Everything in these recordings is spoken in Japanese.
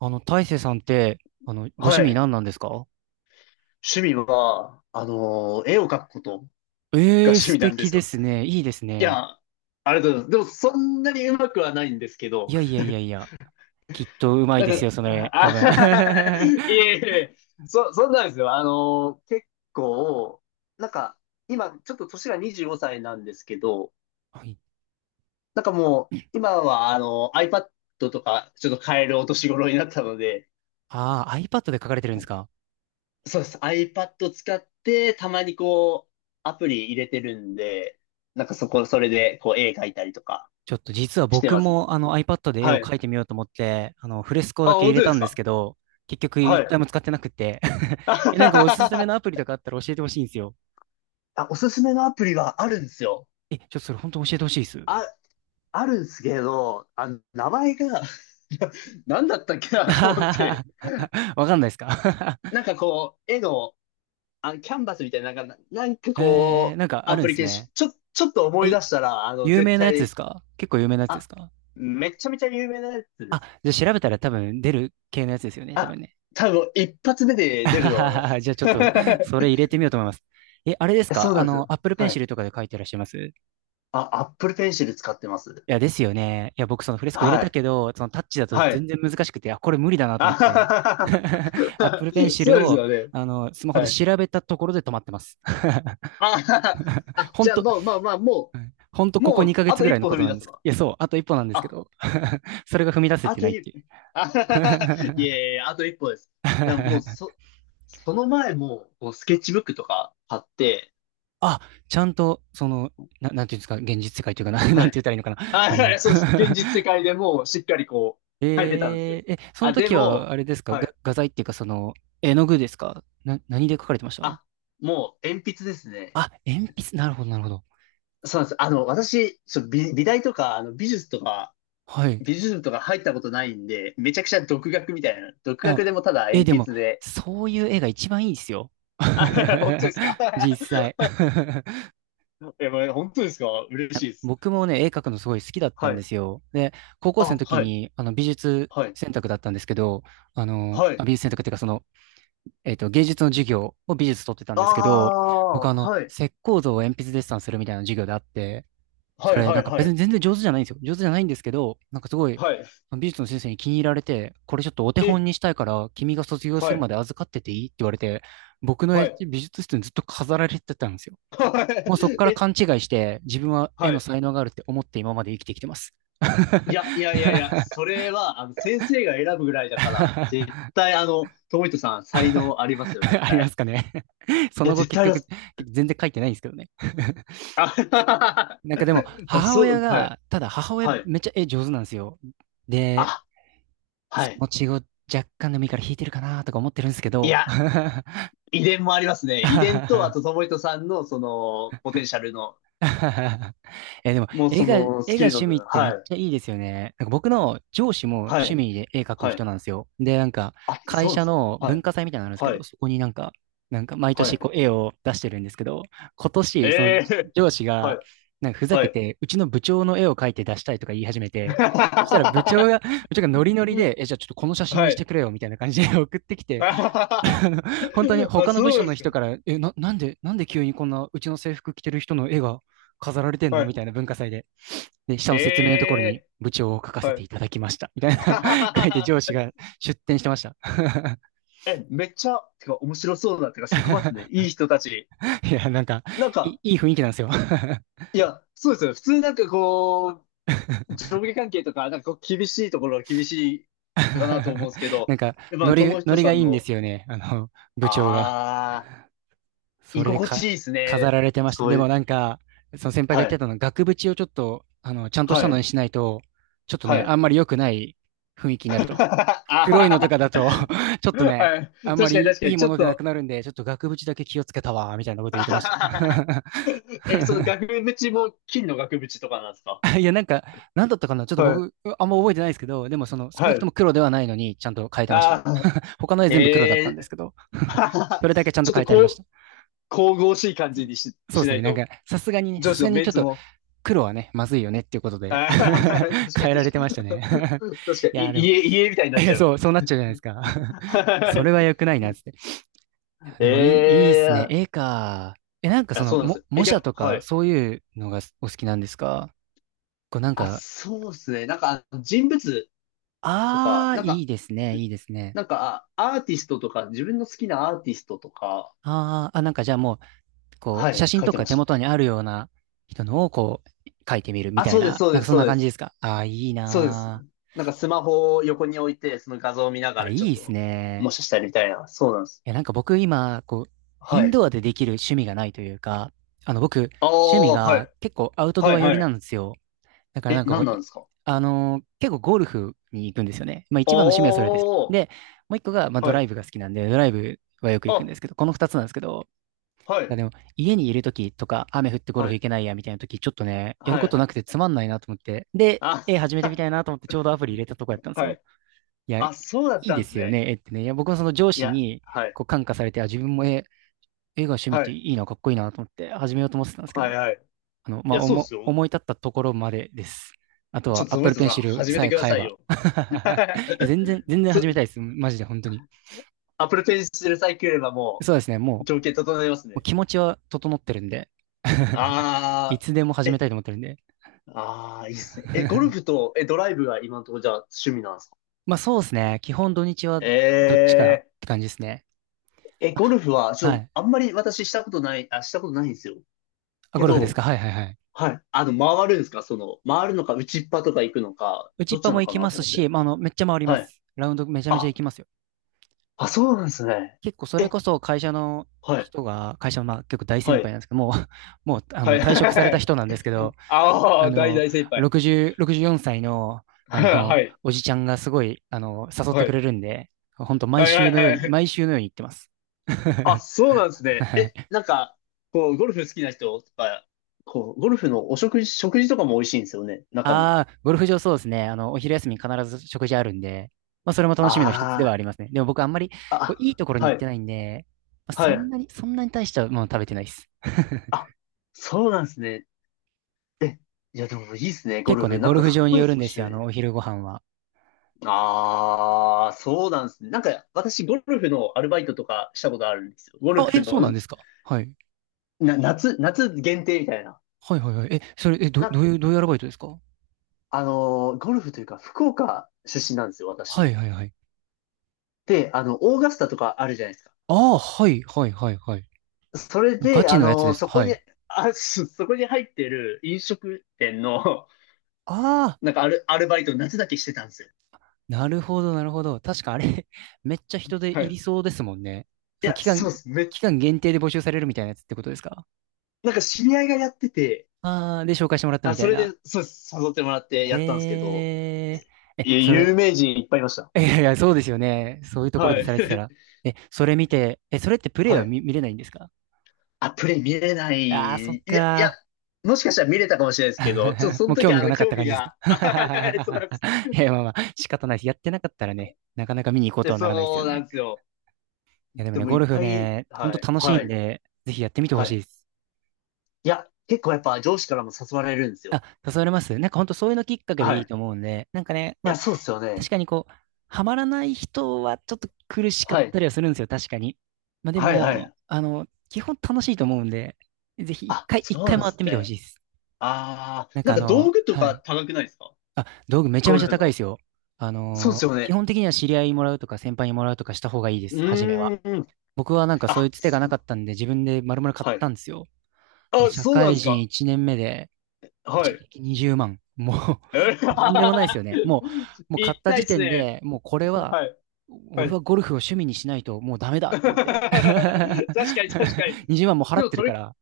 大成さんって、ご趣は味い。何なんですか？趣味は、絵を描くことがええー、趣素味なんで敵すでよ。すね。いいですいね。や、ありがとうございます。でも、そんなにうまくはないんですけいど、やいやいやいや。きっとうまいなんですか、よ、それ。多あ、分。はいえいえ、そんなんですよ。結構、なんか、今、ちょっと年が25歳なんですけど、い。なんかもう、今は、あの iPad とか、ちょっと買えるお年頃になったので、ああ、iPad で描かれてるんですか？そうです。iPad 使って、たまにこう、アプリ入れてるんで、それで、こう、絵描いたりとかちょっと実はして僕ます。もiPad で絵はをい。描いてみようと思って、フレスコあ、だけ入本れ当でたすんですか？けど、結局は一い。回も使ってなくて。え、なんかおすすめのアプ リとかあったら教えてほしいんですよ。あ、おすすめのアプリがあるんですよ。え、ちょっとそれ本当教えてほしいです。あ、あるんですけど、あの、名前が 何だったっけなと思って。わかんないですか？ なんかこう、絵の、あ、キャンバスみたいな、なんか こう、なんかあアるんプでリすケーショね。ン、ちょっと思いえ、出したら、あの、有絶名なやつです対、か？結構有名なやつですあ、か？めちゃめちゃ有名なやつであ、す。じゃあ調べたら多分出る系のやつですよね、多あ、分ね。多分一発目で出ると思いま す。じゃあちょっ と、それ入れてみようと思います。え、あれですそうか？なんですよ。Apple はい。Pencil とかで書いてらっしゃいます？あ、Apple Pencil 使ってます。いや、ですよね。いや、僕そのフレスコ入れはたい。けど、そのタッチだとは全い。然 難しくて、あ、これ無理だなとあ思っはて。は は Apple は Pencil そうですを、よね。スマホではい。調べたところで止まってます。あははは あ、ほんじゃあと、もう、まあまあ、もうん、ほんとう、ここもう、2ヶあ月とぐ一らいの歩こ踏とみな出んでせすけど。ば。いや、そう、あと一歩なんですけあ、ど、それが踏み出せあてなといっ一、ていう。あはははい えいえ、あと一歩です。いや、もう、そ、その前も、こうスケッチブックとか買って、あ、ちゃんと、その、なんていうんですか、現実世界というかな、なはんて言い。ったらいいのかな。あ、はいそうです。現実世 界でもしっかりこう、書いてたんですよ。え、そのあ、で時は、も、あれですか、はがい。画材っていうか、その、絵の具ですかな、何で描かれてました？あ、もう鉛筆ですね。あ、鉛筆、なるほど、なるほど。そうなんです。あの、私、美大とか、あの、美術とか、はい。美術部とか入ったことないんで、めちゃくちゃ独学みたいな。独あ、学でもただえ、鉛でも、筆で。そういう絵が一番いいですよ。あ、本当です か？ 実 際。え、まあ本当ですか？嬉しいです。僕もね、絵描くのすごい好きだったはんでい。すよ。で、高校生あ、の時はい。に、美術はい。選択だったんですけど、はい。美術選択っていうか、その、芸術の授業を美術取ってたんあですけど、僕あ、はい。石膏像を鉛筆デッサンするみたいな授業であって、そはい、れはなんい、かは別にい。全然上手じゃないんですよ。上手じゃないんですけど、なんかすごい、はい。美術の先生に気に入られて、これちょっとお手本え、にしたいから、君が卒業すはるまい。で預かってていいって言われて、僕のは絵い。美術室にずっと飾られてたんですよ。はもうそこい。か らえ、勘違いして、自分は絵はのい。才能があるって思って今まで生きてきてます。そ れは、あの、先生が選ぶぐらいだから、絶対、あの、トミトさん、才能ありますよ、絶あります対。かね？ そいや、の後絶結対ありま局、す。全然書いてないんですけどね。あ、なんかでも、あ母そ親う、はい、が、ただ母親はい。めっちゃ絵上手なんですよ。で、あ、はそのい。血を若干でもいいから引いてるかなとか思ってるんですけいど、や、遺伝もありますね。遺伝と、あと、トモヒトさんの、その、ポテンシャルの、え、でも、もう、絵そが、絵の、スがキルの趣味っ分。てめっはい、ちゃいいですよね。なんか僕の上司もは趣い、味で絵描くは人い。なんですよ。で、なんか、あ、会そうなん社ですか。のは文い、化祭みたいなのあるんですけはど、い、そこになんか、なんか毎は年い。こう絵を出してるんですけど、今え年、そのえ上司ーはが、い、なんかふざはけい。て、うちの部長の絵を描いて出したいとか言い始めて、そしたら部長が、部長がノリノリで、え、じゃあちょっとこの写真にはしてい。くれよ、みたいな感じで送ってき て、あ、本当に他の部そ署うでのすか。人から、え、なんで急にこんなうちの制服着てる人の絵が飾られてんはのみい。たいな文化祭で。で、下の説明のところにええ部長を書かせはてい。いただきました。みたいな 書いて上司 が出展してました。え、めっちゃ、てか面白そうだ。てか職場っすね。いい人たち。いや、なんか、なんいか、い、いい雰囲気なんですよ。いや、そうですよね。普通なんかこう、上下関係とか、なんかこう厳しいところは厳しいかなと思う んですけど、なんか、やっぱノリ、友ノ人リさがいんいんでの、すよね。部長が。あー、そ居れで心地か、いいです飾ね。られてました。そでういもう、なんか、その先輩が言はってい、たのは、額縁をちょっと、ちゃんとしはたのい、にしないと、ちょっとはね、い。あ んまり良くない雰囲気になると。黒いのとあかだと ちょっとーね、はい。あんま確かにり確かいに、いちもょっのでなくと、なるんで、ちょっと額縁だけ気をつけたわ、みたいなこと言ってまし え、その額縁も金の額縁とかなんですか？た。いや、なんか、なんだったかなちょっとはい。僕、あんま覚えてないですけど、でもその、少はなくとい。も黒ではないのに、ちゃんと変えてましあた。あ他の絵全部黒だっえたんえですー けど、そ れだけちゃんちとょっ変とえてあこりましう、た。神々しい感じにし、そうでしすなね。いなんと、か、さすがにね、さ上司すがのにメちょンっツとも、黒はね、まずいよねっていうことで ああ 変えられてましたね。 確か いに、や、でも、家、家みたいになっいちやゃう。そう、そうなっちゃうじゃないですか。 は それは良いくないな、つって。いや、でえ もいいっ すね。え絵か。え、あ、なんかそあの、そうなんですも、よ。模え、じ写ゃ、とはか、い。そういうのがお好きなんですか？こうなんあ、か、そうですね。なんか、人物とか、ああ、なんいか、いですね、いいですね。なんか、アーティストとか、自分の好きなアーティストとか、あああ、なんかじゃあもう、こはう、写い、真書いとてかまし手た。元にあるような人のをこう、描いてみるみあ、たいそうです、な、そうなんでかす、そんそなうで感じです。すか？ああー、いいそうです。ななんかスマホを横に置いて、その画像を見なー。があ、らいちょいっですと、もね。しかしたらみたいな。そうなんです。いや、なんか僕今、こう、イはンい。ドアでできる趣味がないというか、僕、あ趣味あ、はがい。結構アウトはドアい、寄りはない。んですよ。だからなえ、んかこう、何ないんですか？あのー結構ゴルフに行くんですよね。まああ一あ、番の趣味はそれです。はで、もう一個が、まあドライい。ブが好きなんで、ドライブはよく行くんであ、すけど、この二つなんですけど、はなんい。かでも家にいる時とか、雨降ってゴルはフい。行けないやみたいな時、ちょっとね、やるはこい、とはない。くてつまんないなと思って、で、あ、始めてみたいなと思ってちょうどアプリ入れたとこやったんですはよ。い。いや、いあ、そうだっいたでんですすよね。ね、絵ってね。いや、僕はその上い司や、にはい。こう感化されて、あ、自分も絵が趣味っはてい。いいな、かっこいいなと思って始めようと思ってたんですけはい、ど、はい。いまあ、や、そうで思、すよ。思い立ったところまでです。あとちは ょっと、その Apple 人さん、Pencil 始めさてえくだ買えさいば。よ。いや、全然、全然そ、始めたいです。マジで、本当に。アップルペンシルさえ来ればもそうですね、もう、う、も条件整えますうね。気持ちは整ってるんで、いあつでもあ、始めえたいと思ってるんで。ああ、いいですね。え、ゴルフ と、え、ドライブが今のところじゃあ趣味なんですか？まあ、そうですね。基本土日はえどっちかって感じですね。ー、え、あ、ゴルフは、はい。あんまり私したことない、あ、したことないんですよ。あ、けゴルフですど、か。はいはいはい。はい。あの、回るんですか？その、回るのか、打ちっぱとか行くのか、打ちどっっちぱなもの行かきなまとす思って。し、まあ、めっちゃ回りまはい。す。ラウンドめちゃめちゃあ、行きますよ。あ、そうなんですね。結構それえ、こそ会社のはい、人が、会社のまあ結構大先は輩い、なんですけど、もう、もうはい。退職された人なんですけど、そあああ、大の、大先輩。60、64歳の、はい、はい、おじちゃんがすごい、誘ってくれるんで、本当毎はい、は週い、のようはに、毎い。週のように行ってます。あ、そうなんです ね。はえ、い。なんか、こう、ゴルフ好きな人とか、こう、ゴルフのお食事、食事とかも美味しいんですよね、中の。ああ、ゴルフ場そうですね。お昼休み必ず食事あるんで、まあ、それも楽あしみの一つではありますね。でも僕あんまり、あ、いいところあ、には行ってい、ないんで、はい。そんなに大したもの食べてないです。あ、そうなんですね。え、いや、でもいいですね、ゴ結ル構ね、フ。なんゴルかフかっ場にこいいよでるすんもん、ですよ、趣味。お昼ご飯は。ああ、そうなんですね。なんか、私、ゴルフのアルバイトとかしたことあるんですよ。ゴルあ、フえ、そうの、なんんですか。はい。な、夏、夏限定みたいな。はいはいはい。え、それ、え、ど、な、どういう、どういうアルバイトですか？ゴルフというか、福岡出身なんですよ、は私。いはいはい。で、あの、オーガスタとかあるじゃないですか。ああ、はいはいはいはい。それもうガで、チあのやつでの、すそか？こはに、い。そこに入ってる飲食店の、あ、 なんかアル、アルバイトを夏だけしてたんですよ。なるほど、なるほど。確かあれ めっちゃ人ではい。いりいそうですもんね。そのや、期間、そうです。め、期間限定で募集されるみたいなやつってことですか？なんか知り合いがやってて、ああー、で、紹介してもらったあ、みたそいれな。で、そうです。誘ってもらってえやったんですけど、ー、え、いや、そ有れ、名人いっぱいいました。いやいや、そうですよね。そういうところはでい。されてたら。え、それ見て、え、それってプレイははい。見れないんですか？あ、プレイ見れなああー、そい。っかー。もしかしたら見れたかもしれないですけど、ちょっと そものう興時味あがの、なかっ興た味感じですか？ が、あそう なんです。いや、まあまあ、仕方ないです。やってなかったらね、なかなか見に行こうとではならないですそようなんね。ですよ。いや、でもでね、もいゴっルフぱい、ね、ほんとはい、楽しいはんい、で、ぜひやってみてほはしいい。です。いや、結構やっぱ上司からも誘われるんですよ。あ、誘われます？なんか本当そういうのきっかけではいい。いいと思うんで、なんかね、まあや、そうですよ確ね。かにこう、ハマらない人はちょっと苦しかっはい。たりはするんですよ、確かに。まあではいはも、い。基本楽しいと思うんで、ぜひ一あ、回、そ一う回なんで回っすてみてほしね。いです。ああ、なんか道具とはかい。高くないですか？あ、道具めちゃゴめちルゃフ高いでの。すよ。あそうでの、すよ基ね。本的には知り合いにもらうとか先輩にもらうとかした方がいいでうす、初めは。ーん。僕はなんかそういうあ、つてがすなかったんで自分で丸々買っはい。たんですよ。あ、社そうなんで会す人か。1年目で、は一い。撃20万。もえう とんでもないー ですよね。もう買っ たたい時っす点ね。で、もうこれは、はい。は俺い。はゴルフを趣味にしないともうダメだ っ確てなって。かに確か に。20万も払でっもてるそかれ、ら。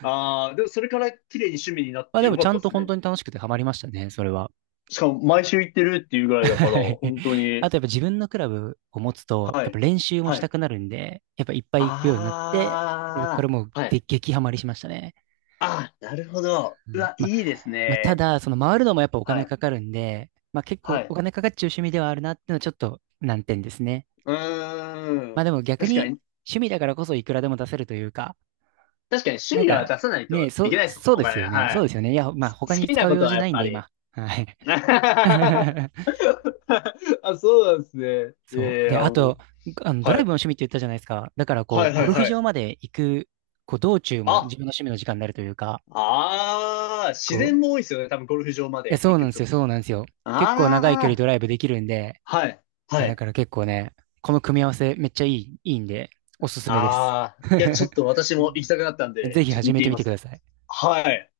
ああ、でもそれから綺麗に趣味になっまあてでよもかちっゃたっんとす本ね。当に楽しくてハマりましたね、それは。しかも毎週行ってるっていうぐらいだから、はい。本当あにとやっぱ自分のクラブを持つと、はやっぱい。練習もしはたい。くなるんで、やっぱいっぱい行くようになって、それからあもうあ、はでい。激ハマりしましたね。ああ、なるほど。うねわ、まあ、いいですたね。だ、その回るのもやっぱおは金い。かかるんで、まあ結は構おい。金かかっちゃう趣味ではあるなっていうのはちょっと難点ですね。うまーあでん。も逆確かにに、趣味だからこそいくらでも出せるというか、確かに趣なん味はか出さないとね、いけないですもん、そうおです金。よね。はそうい。ですよね。いや、まあ他好にき使なうこ用とは事やなっいんぱでり。今。はい。あ、そうなんですね。いそやいう。で、や、あもと、う。あの、ドラはイブい。の趣味って言ったじゃないですか。だからこはう、いはゴいルフは場い。まで行く、こう、道中も自あ、分の趣味の時間になるというか、ああ、自然いも多いですよね。多分ゴルフ場まや、でそ行うなんくですよ、と。そうなんですよ。結構長い距離あドライブできるんで、あ、はい。いはや、だい。から結構ね、この組み合わせめっちゃいい、いいんで、おすすめです。ああ、いや、ちょ っと私も行きたくなったんぜで、ひちょっと始行っめててみみまてくすだね。さい。はい。